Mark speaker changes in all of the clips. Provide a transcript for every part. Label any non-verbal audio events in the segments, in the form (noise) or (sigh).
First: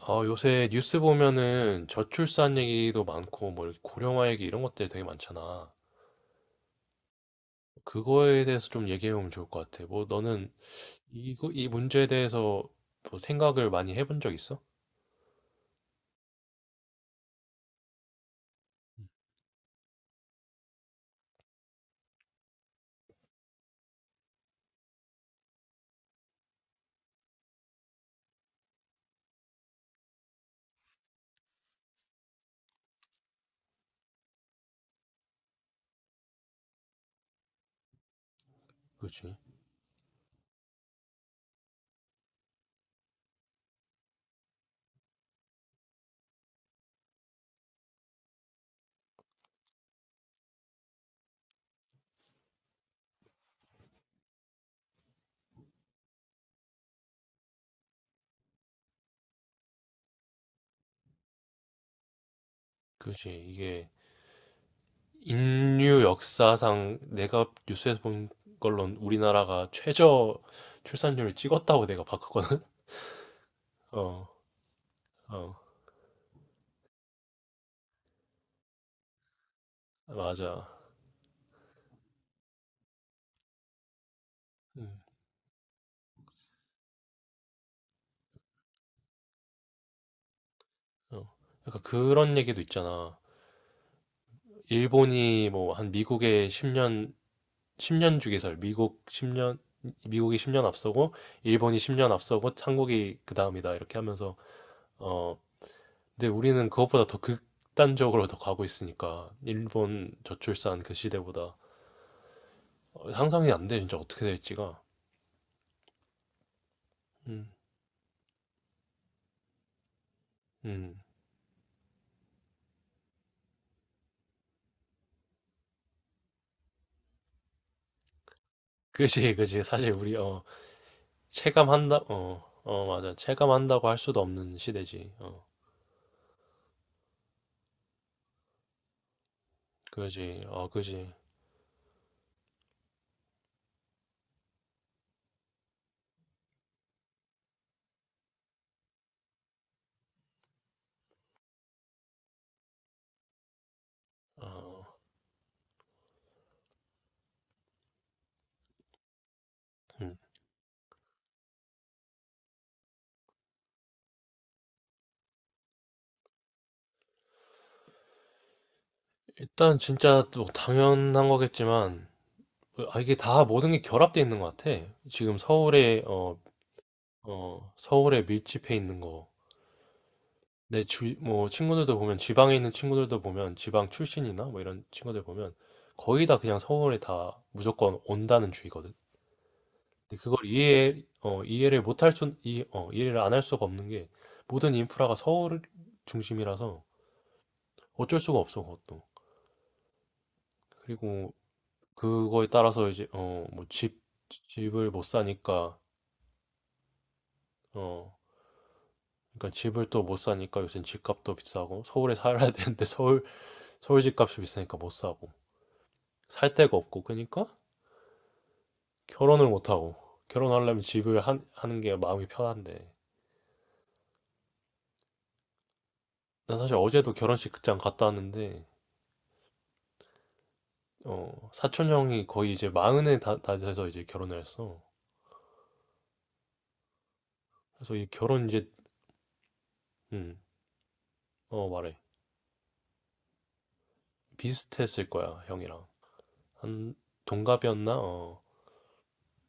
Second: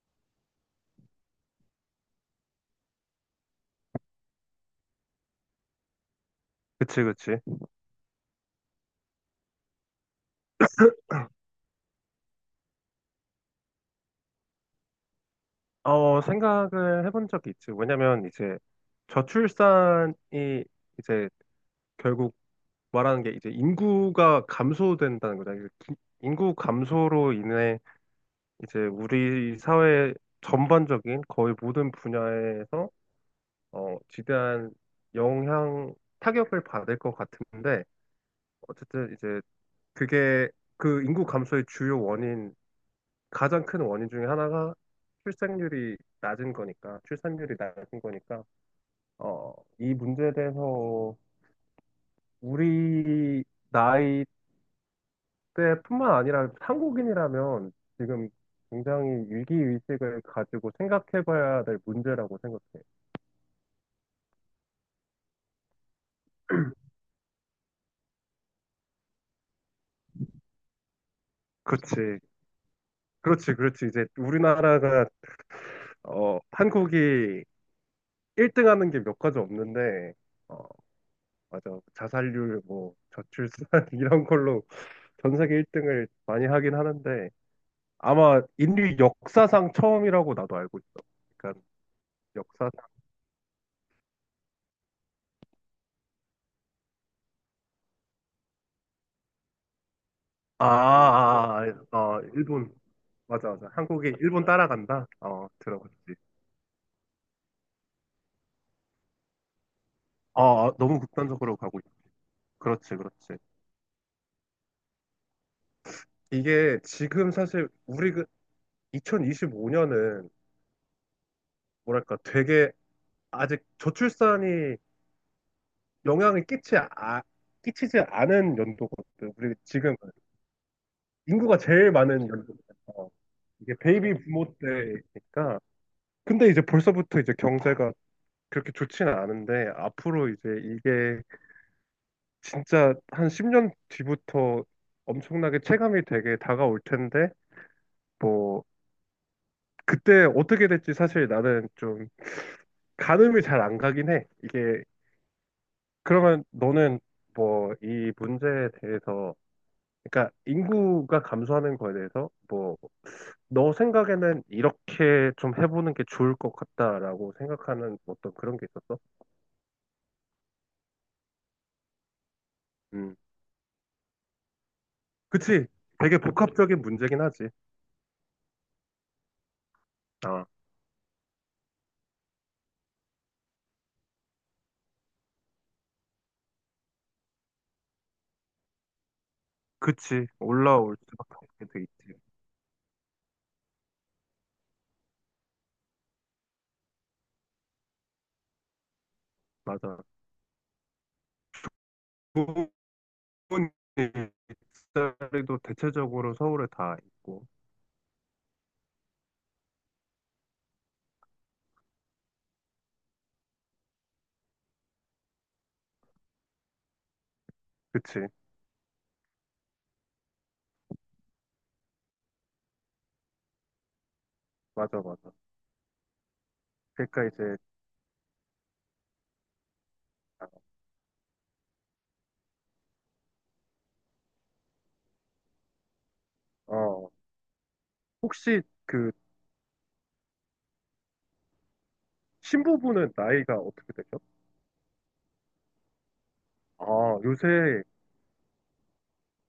Speaker 1: 요새 뉴스 보면은 저출산 얘기도 많고, 뭐, 이렇게 고령화 얘기 이런 것들 되게 많잖아.
Speaker 2: 그치, 그치.
Speaker 1: 그거에 대해서 좀 얘기해보면 좋을 것 같아. 뭐, 너는 이 문제에 대해서 뭐 생각을 많이 해본 적 있어?
Speaker 2: 생각을 해본 적이 있지. 왜냐면 이제 저출산이 이제 결국 말하는 게 이제 인구가 감소된다는 거잖아. 인구 감소로 인해 이제 우리 사회 전반적인 거의 모든 분야에서 지대한 영향, 타격을 받을 것 같은데 어쨌든
Speaker 1: 그지?
Speaker 2: 이제 그게 그 인구 감소의 주요 원인 가장 큰 원인 중에 하나가 출생률이 낮은 거니까, 출산율이 낮은 거니까, 어, 이 문제에 대해서 우리 나이 때뿐만 아니라 한국인이라면 지금 굉장히 위기의식을 가지고 생각해봐야 될 문제라고 생각해.
Speaker 1: 그지. 이게 인류 역사상 내가 뉴스에서 본 걸로는 우리나라가 최저 출산율을 찍었다고 내가
Speaker 2: 그렇지,
Speaker 1: 봤거든?
Speaker 2: 그렇지, 그렇지.
Speaker 1: (laughs)
Speaker 2: 이제
Speaker 1: 어,
Speaker 2: 우리나라가,
Speaker 1: 어,
Speaker 2: 한국이 1등 하는 게 몇 가지 없는데, 어,
Speaker 1: 맞아.
Speaker 2: 맞아. 자살률, 뭐, 저출산, (laughs) 이런 걸로
Speaker 1: 음,
Speaker 2: 전 세계 1등을 많이 하긴 하는데, 아마 인류 역사상 처음이라고 나도 알고 있어.
Speaker 1: 어.
Speaker 2: 그러니까
Speaker 1: 약간 그런 얘기도
Speaker 2: 역사상
Speaker 1: 있잖아. 일본이 뭐 한 미국의 10년 10년 주기설. 미국 10년, 미국이 10년
Speaker 2: 아,
Speaker 1: 앞서고,
Speaker 2: 아,
Speaker 1: 일본이
Speaker 2: 아,
Speaker 1: 10년 앞서고,
Speaker 2: 일본
Speaker 1: 한국이 그
Speaker 2: 맞아 맞아.
Speaker 1: 다음이다. 이렇게
Speaker 2: 한국이
Speaker 1: 하면서,
Speaker 2: 일본 따라간다.
Speaker 1: 어,
Speaker 2: 들어갔지.
Speaker 1: 근데 우리는 그것보다 더 극단적으로 더 가고 있으니까, 일본
Speaker 2: 아, 아,
Speaker 1: 저출산 그
Speaker 2: 너무 극단적으로
Speaker 1: 시대보다.
Speaker 2: 가고 있어. 그렇지, 그렇지.
Speaker 1: 상상이 안 돼, 진짜 어떻게 될지가.
Speaker 2: 이게 지금
Speaker 1: 음,
Speaker 2: 사실 우리 그 2025년은
Speaker 1: 음.
Speaker 2: 뭐랄까 되게 아직 저출산이 영향을 끼치지 않은 연도거든.
Speaker 1: 그지,
Speaker 2: 우리
Speaker 1: 그지. 사실
Speaker 2: 지금
Speaker 1: 우리,
Speaker 2: 인구가 제일
Speaker 1: 체감한다,
Speaker 2: 많은 연도거든.
Speaker 1: 맞아.
Speaker 2: 이게
Speaker 1: 체감한다고 할 수도
Speaker 2: 베이비 부모
Speaker 1: 없는 시대지. 어,
Speaker 2: 때니까 근데 이제 벌써부터 이제 경제가 그렇게 좋지는 않은데 앞으로
Speaker 1: 그지,
Speaker 2: 이제
Speaker 1: 어, 그지.
Speaker 2: 이게 진짜 한 10년 뒤부터 엄청나게 체감이 되게 다가올 텐데 뭐 그때 어떻게 될지 사실 나는 좀 가늠이 잘 안 가긴 해. 이게
Speaker 1: 어,
Speaker 2: 그러면 너는 뭐 이 문제에 대해서
Speaker 1: 음.
Speaker 2: 그러니까 인구가 감소하는 거에 대해서 뭐 너 생각에는 이렇게 좀 해보는 게 좋을 것 같다라고 생각하는 어떤 그런 게 있었어?
Speaker 1: 일단 진짜 또 당연한 거겠지만, 이게
Speaker 2: 음.
Speaker 1: 다 모든 게 결합돼 있는 것 같아. 지금
Speaker 2: 그치.
Speaker 1: 서울에
Speaker 2: 되게
Speaker 1: 어,
Speaker 2: 복합적인 문제긴 하지.
Speaker 1: 어, 서울에 밀집해 있는 거.
Speaker 2: 아,
Speaker 1: 뭐 친구들도 보면 지방에 있는 친구들도 보면 지방 출신이나 뭐 이런 친구들 보면 거의 다 그냥 서울에 다 무조건 온다는 주의거든. 근데
Speaker 2: 그치.
Speaker 1: 그걸
Speaker 2: 올라올 수밖에 돼
Speaker 1: 이해를 못할
Speaker 2: 있지.
Speaker 1: 수 이, 어, 이해를 안 할 수가 없는 게 모든 인프라가 서울 중심이라서 어쩔 수가 없어 그것도.
Speaker 2: 맞아.
Speaker 1: 그리고 그거에
Speaker 2: 부모님
Speaker 1: 따라서 이제 뭐 집을 못
Speaker 2: 일자리도
Speaker 1: 사니까
Speaker 2: 대체적으로 서울에 다 있고.
Speaker 1: 어, 그러니까 집을 또 못 사니까 요새 집값도 비싸고 서울에 살아야 (laughs) 되는데 서울 집값이 비싸니까 못 사고 살 데가 없고 그러니까
Speaker 2: 그치.
Speaker 1: 결혼을 못 하고 결혼하려면 집을 하는 게 마음이 편한데
Speaker 2: 맞아, 맞아.
Speaker 1: 난 사실 어제도
Speaker 2: 그러니까
Speaker 1: 결혼식
Speaker 2: 이제,
Speaker 1: 극장 갔다 왔는데
Speaker 2: 아,
Speaker 1: 사촌 형이 거의 이제 마흔에 다 돼서 이제 결혼을 했어.
Speaker 2: 어,
Speaker 1: 그래서 이 결혼
Speaker 2: 혹시
Speaker 1: 이제
Speaker 2: 그
Speaker 1: 음어 말해.
Speaker 2: 신부분은 나이가 어떻게 되죠?
Speaker 1: 비슷했을 거야 형이랑 한
Speaker 2: 아, 요새,
Speaker 1: 동갑이었나. 어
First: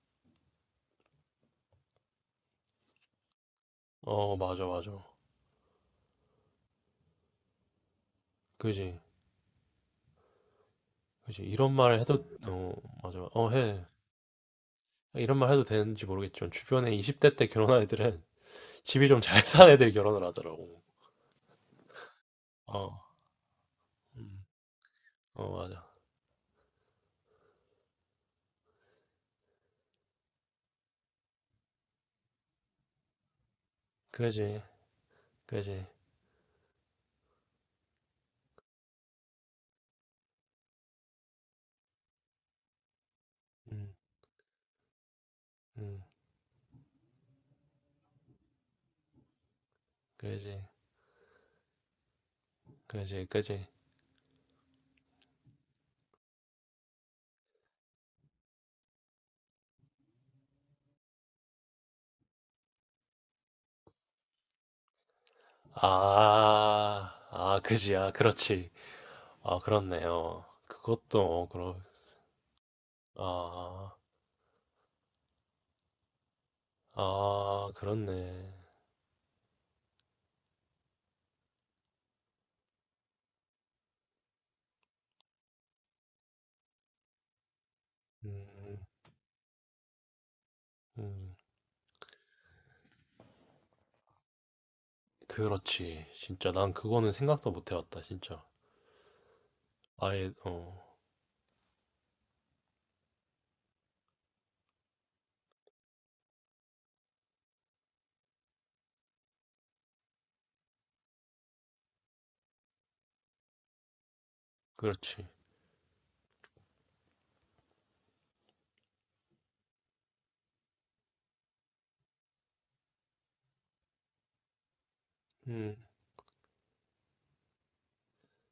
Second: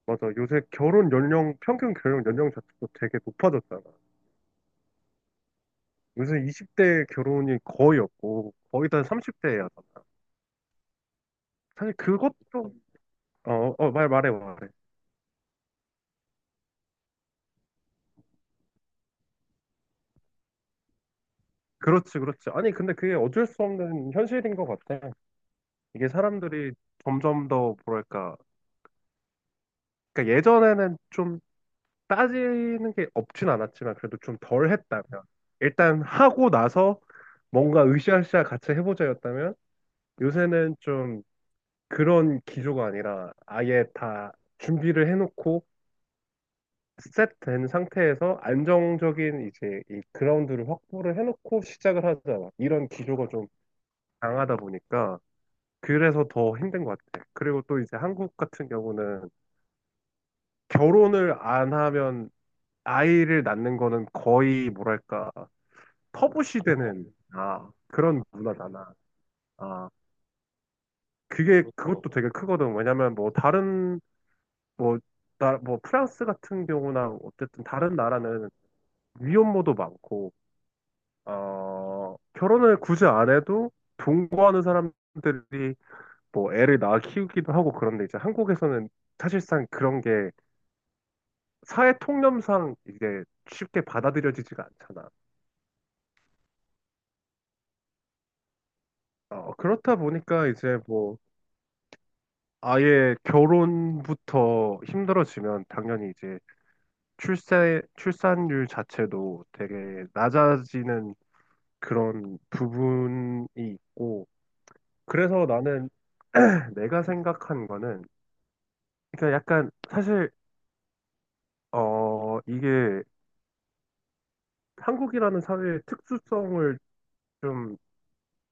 Speaker 2: 맞아. 요새 결혼 연령, 평균 결혼 연령 자체도 되게 높아졌잖아.
Speaker 1: 어 맞아 맞아.
Speaker 2: 요새 20대 결혼이 거의 없고, 거의
Speaker 1: 그지
Speaker 2: 다 30대야.
Speaker 1: 그지. 이런
Speaker 2: 사실
Speaker 1: 말 해도 어
Speaker 2: 그것도,
Speaker 1: 맞아 어해
Speaker 2: 말해.
Speaker 1: 이런 말 해도 되는지 모르겠지만 주변에 20대 때 결혼한 애들은 집이 좀 잘 사는 애들이 결혼을 하더라고.
Speaker 2: 그렇지, 그렇지. 아니,
Speaker 1: 어,
Speaker 2: 근데 그게 어쩔 수 없는
Speaker 1: 음,
Speaker 2: 현실인 것 같아.
Speaker 1: 어 맞아.
Speaker 2: 이게 사람들이 점점 더, 뭐랄까. 그러니까 예전에는 좀 따지는 게 없진 않았지만, 그래도 좀
Speaker 1: 그지,
Speaker 2: 덜 했다면.
Speaker 1: 그지,
Speaker 2: 일단 하고 나서 뭔가 으쌰으쌰 같이 해보자였다면, 요새는 좀 그런 기조가 아니라 아예
Speaker 1: 음,
Speaker 2: 다 준비를 해놓고,
Speaker 1: 음,
Speaker 2: 셋된 상태에서 안정적인 이제 이
Speaker 1: 그지,
Speaker 2: 그라운드를 확보를 해놓고 시작을 하잖아. 이런
Speaker 1: 그지,
Speaker 2: 기조가 좀
Speaker 1: 그지.
Speaker 2: 강하다 보니까. 그래서 더 힘든 것 같아. 그리고 또 이제 한국 같은 경우는 결혼을 안 하면 아이를 낳는 거는 거의 뭐랄까
Speaker 1: 아,
Speaker 2: 터부시 되는
Speaker 1: 아, 그지야,
Speaker 2: 그런
Speaker 1: 그렇지.
Speaker 2: 문화잖아.
Speaker 1: 아,
Speaker 2: 아
Speaker 1: 그렇네요. 그것도
Speaker 2: 그게 그것도 되게 크거든. 왜냐면 뭐
Speaker 1: 아,
Speaker 2: 다른 뭐 나 뭐 프랑스 같은 경우나 어쨌든
Speaker 1: 아,
Speaker 2: 다른 나라는
Speaker 1: 그렇네.
Speaker 2: 위혼모도 많고 결혼을 굳이 안 해도 동거하는 사람들이 뭐 애를 낳아 키우기도 하고 그런데 이제
Speaker 1: 음,
Speaker 2: 한국에서는 사실상 그런 게
Speaker 1: 음,
Speaker 2: 사회 통념상 이게 쉽게 받아들여지지가 않잖아.
Speaker 1: 그렇지. 진짜 난 그거는 생각도 못 해봤다, 진짜.
Speaker 2: 그렇다
Speaker 1: 아예,
Speaker 2: 보니까 이제
Speaker 1: 어,
Speaker 2: 뭐 아예 결혼부터 힘들어지면 당연히 이제 출산율 자체도 되게 낮아지는 그런 부분이 있고
Speaker 1: 그렇지.
Speaker 2: 그래서 나는 (clears throat) (laughs) 내가 생각한 거는 그러니까 약간 사실 이게 한국이라는
Speaker 1: 음,
Speaker 2: 사회의 특수성을 좀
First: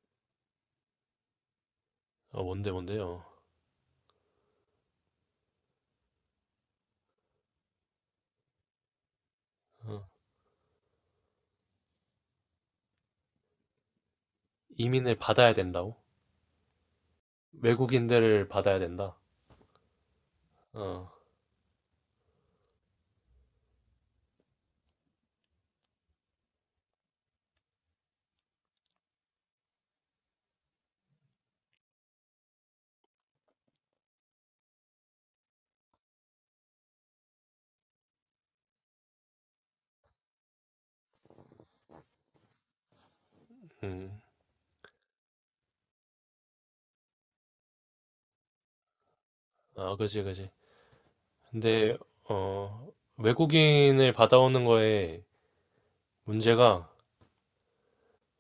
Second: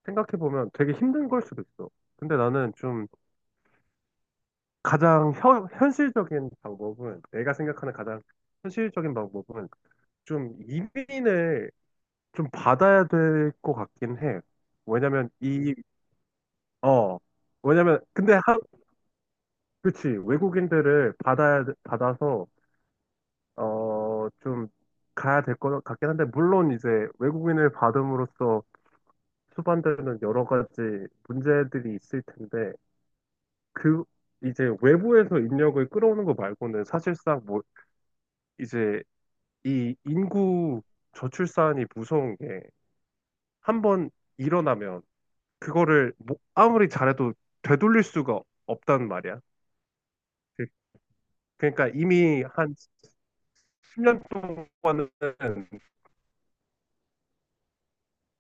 Speaker 2: 생각해 보면 되게 힘든 걸 수도 있어. 근데
Speaker 1: 어,
Speaker 2: 나는 좀
Speaker 1: 뭔데요?
Speaker 2: 가장 현실적인 방법은 내가 생각하는 가장 현실적인 방법은
Speaker 1: 어.
Speaker 2: 좀 이민을 좀 받아야 될 것 같긴 해.
Speaker 1: 이민을
Speaker 2: 왜냐면
Speaker 1: 받아야
Speaker 2: 이,
Speaker 1: 된다고?
Speaker 2: 어, 왜냐면 근데
Speaker 1: 외국인들을 받아야 된다.
Speaker 2: 그치
Speaker 1: 어,
Speaker 2: 외국인들을 받아야 받아서 좀 가야 될 것 같긴 한데 물론 이제 외국인을 받음으로써 수반되는 여러 가지 문제들이 있을 텐데 그 이제 외부에서 인력을 끌어오는 거 말고는 사실상 뭐 이제 이 인구 저출산이 무서운 게 한 번
Speaker 1: 음,
Speaker 2: 일어나면 그거를 뭐 아무리 잘해도 되돌릴 수가 없단 말이야.
Speaker 1: 아, 그지, 그지.
Speaker 2: 그- 그러니까
Speaker 1: 근데,
Speaker 2: 이미 한
Speaker 1: 어, 외국인을
Speaker 2: 10년
Speaker 1: 받아오는
Speaker 2: 동안은
Speaker 1: 거에 문제가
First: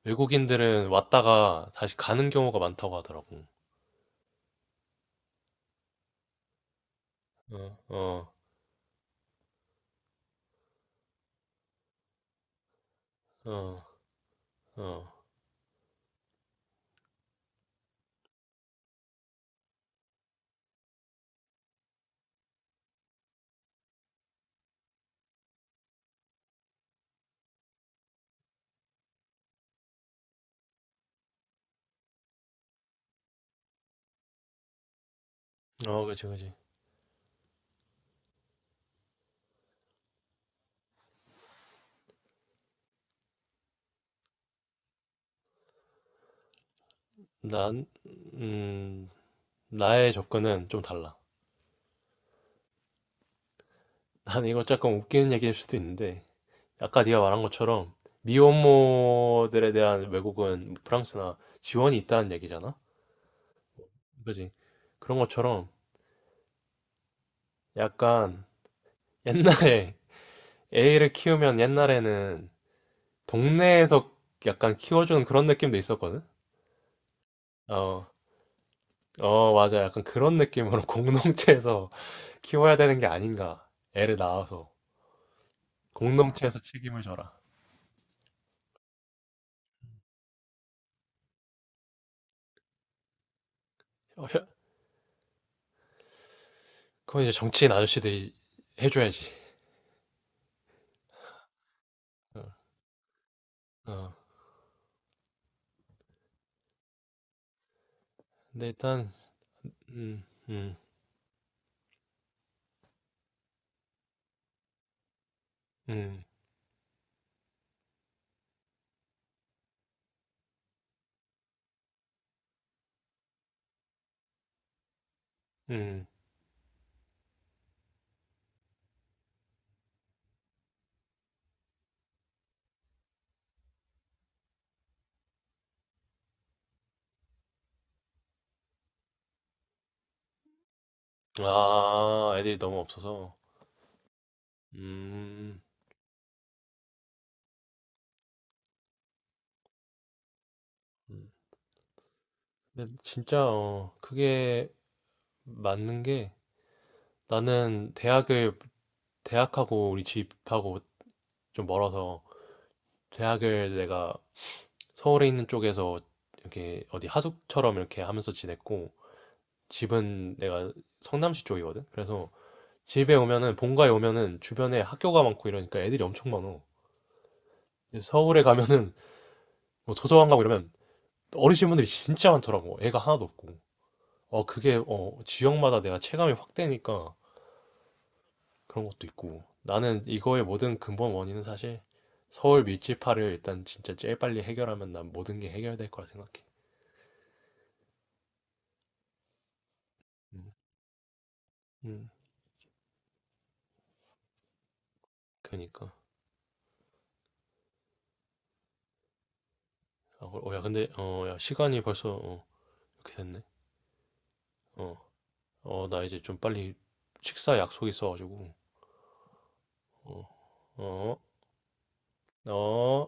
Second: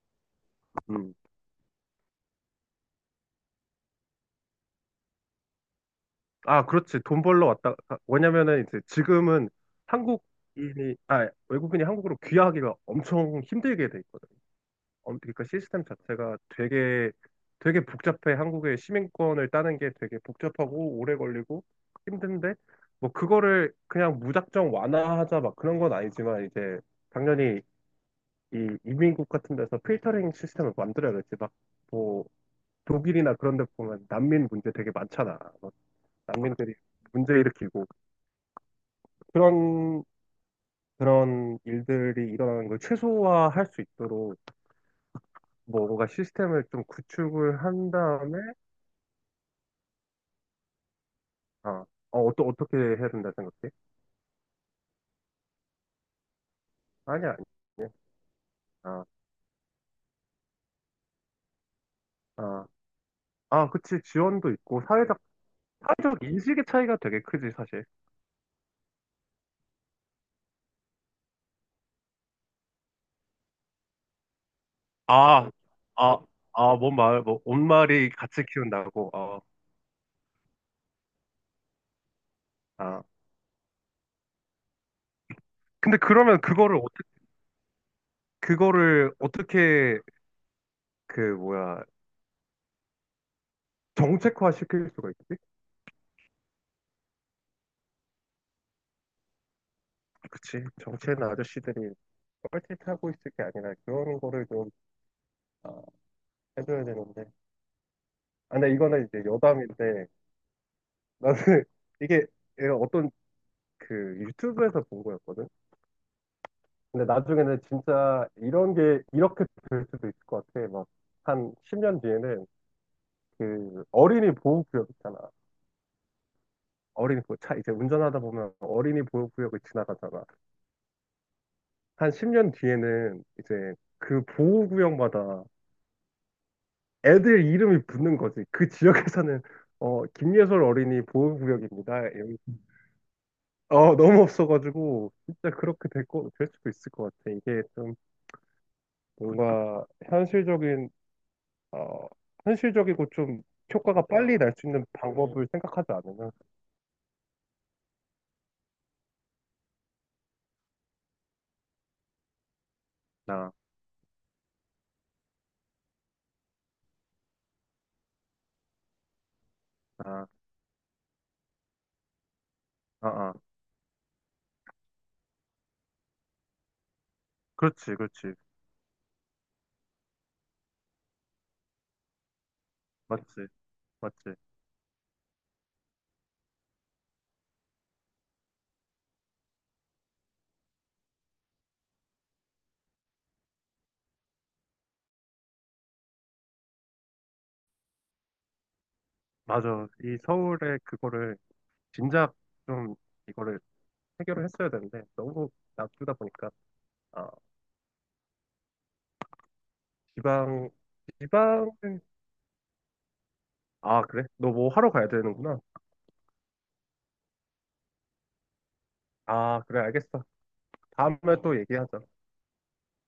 Speaker 1: 외국인들은
Speaker 2: 음,
Speaker 1: 왔다가 다시 가는 경우가 많다고 하더라고.
Speaker 2: 아 그렇지 돈 벌러 왔다.
Speaker 1: 어,
Speaker 2: 아,
Speaker 1: 어,
Speaker 2: 왜냐면은 이제 지금은 한국인이 아 외국인이 한국으로 귀화하기가 엄청
Speaker 1: 어,
Speaker 2: 힘들게 돼 있거든.
Speaker 1: 어,
Speaker 2: 그러니까 시스템 자체가 되게 되게 복잡해. 한국의 시민권을 따는 게 되게 복잡하고 오래 걸리고 힘든데 뭐 그거를 그냥 무작정 완화하자 막 그런 건 아니지만 이제 당연히 이 이민국 같은 데서 필터링 시스템을 만들어야겠지. 막 뭐 독일이나 그런 데 보면 난민 문제 되게 많잖아. 뭐
Speaker 1: 어, 그지, 그지.
Speaker 2: 난민들이 문제 일으키고 그런 그런 일들이 일어나는 걸 최소화할 수 있도록 뭐 뭔가 시스템을 좀 구축을
Speaker 1: 난,
Speaker 2: 한 다음에
Speaker 1: 음, 나의 접근은 좀 달라.
Speaker 2: 어, 어, 어떻게 해야 된다 생각해?
Speaker 1: 난 이거 조금 웃기는 얘기일 수도 있는데, 아까 네가
Speaker 2: 아니야,
Speaker 1: 말한
Speaker 2: 아니야.
Speaker 1: 것처럼
Speaker 2: 아,
Speaker 1: 미혼모들에 대한 외국은 프랑스나 지원이 있다는
Speaker 2: 아,
Speaker 1: 얘기잖아?
Speaker 2: 아, 그치. 지원도
Speaker 1: 그지?
Speaker 2: 있고,
Speaker 1: 그런 것처럼
Speaker 2: 사회적 인식의 차이가 되게 크지, 사실.
Speaker 1: 약간 옛날에 (laughs) 애를 키우면 옛날에는 동네에서 약간 키워주는 그런
Speaker 2: 아,
Speaker 1: 느낌도
Speaker 2: 아,
Speaker 1: 있었거든?
Speaker 2: 아, 뭔 말, 뭐,
Speaker 1: 어,
Speaker 2: 온말이 같이 키운다고,
Speaker 1: 어, 맞아. 약간 그런 느낌으로 (laughs) 공동체에서 키워야 되는
Speaker 2: 아.
Speaker 1: 게 아닌가. 애를 낳아서.
Speaker 2: 근데 그러면
Speaker 1: 공동체에서 책임을 져라.
Speaker 2: 그거를 어떻게, 그, 뭐야,
Speaker 1: 어, 혀-
Speaker 2: 정책화 시킬 수가 있지?
Speaker 1: 그건 이제 정치인 아저씨들이 해줘야지.
Speaker 2: 그치. 정치하는 아저씨들이
Speaker 1: 어,
Speaker 2: 뻘짓하고 있을 게 아니라
Speaker 1: 어.
Speaker 2: 그런 거를 좀 아, 해줘야 되는데. 아,
Speaker 1: 근데
Speaker 2: 근데 이거는
Speaker 1: 일단,
Speaker 2: 이제 여담인데
Speaker 1: 음, 음,
Speaker 2: 나는 (laughs) 이게 얘가 어떤 그 유튜브에서 본 거였거든.
Speaker 1: 음,
Speaker 2: 근데 나중에는 진짜 이런 게 이렇게 될 수도 있을 것 같아. 막 한 10년 뒤에는 그 어린이 보호구역 있잖아.
Speaker 1: 음.
Speaker 2: 차 이제 운전하다 보면 어린이 보호구역을 지나가잖아. 한 10년 뒤에는 이제 그 보호구역마다 애들 이름이 붙는 거지. 그 지역에서는 김예솔 어린이 보호구역입니다.
Speaker 1: 아,
Speaker 2: 이러면서
Speaker 1: 애들이 너무 없어서.
Speaker 2: 너무 없어가지고 진짜
Speaker 1: 음.
Speaker 2: 그렇게 될 수도 있을 것 같아. 이게 좀 뭔가
Speaker 1: 음.
Speaker 2: 어,
Speaker 1: 근데
Speaker 2: 현실적이고 좀
Speaker 1: 진짜
Speaker 2: 효과가 빨리 날 수
Speaker 1: 그게
Speaker 2: 있는 방법을 생각하지
Speaker 1: 맞는
Speaker 2: 않으면
Speaker 1: 게 나는 대학을 대학하고 우리 집하고 좀 멀어서
Speaker 2: 나,
Speaker 1: 대학을 내가 서울에 있는 쪽에서 이렇게 어디 하숙처럼 이렇게 하면서 지냈고
Speaker 2: 나,
Speaker 1: 집은 내가 성남시 쪽이거든. 그래서
Speaker 2: 아,
Speaker 1: 집에
Speaker 2: 아,
Speaker 1: 오면은 본가에 오면은 주변에 학교가 많고 이러니까 애들이 엄청 많어.
Speaker 2: 그렇지,
Speaker 1: 근데
Speaker 2: 그렇지,
Speaker 1: 서울에 가면은 뭐 도서관 가고 이러면 어르신 분들이 진짜 많더라고. 애가 하나도 없고.
Speaker 2: 맞지, 맞지,
Speaker 1: 어 그게 어 지역마다 내가 체감이 확 되니까 그런 것도 있고. 나는 이거의 모든 근본 원인은 사실 서울 밀집화를 일단 진짜 제일 빨리 해결하면 난 모든 게 해결될 거라 생각해.
Speaker 2: 맞아. 이
Speaker 1: 음,
Speaker 2: 서울에 그거를
Speaker 1: 음,
Speaker 2: 진작 좀 이거를 해결을 했어야 되는데 너무
Speaker 1: 그러니까.
Speaker 2: 놔두다 보니까 아,
Speaker 1: 아, 야,
Speaker 2: 지방,
Speaker 1: 근데 야, 시간이
Speaker 2: 지방은
Speaker 1: 벌써 이렇게 됐네.
Speaker 2: 아, 그래? 너 뭐 하러
Speaker 1: 어,
Speaker 2: 가야 되는구나.
Speaker 1: 어, 나 이제 좀 빨리 식사 약속 있어가지고.
Speaker 2: 아, 그래,
Speaker 1: 어,
Speaker 2: 알겠어. 다음에
Speaker 1: 어,
Speaker 2: 또 얘기하자.
Speaker 1: 어.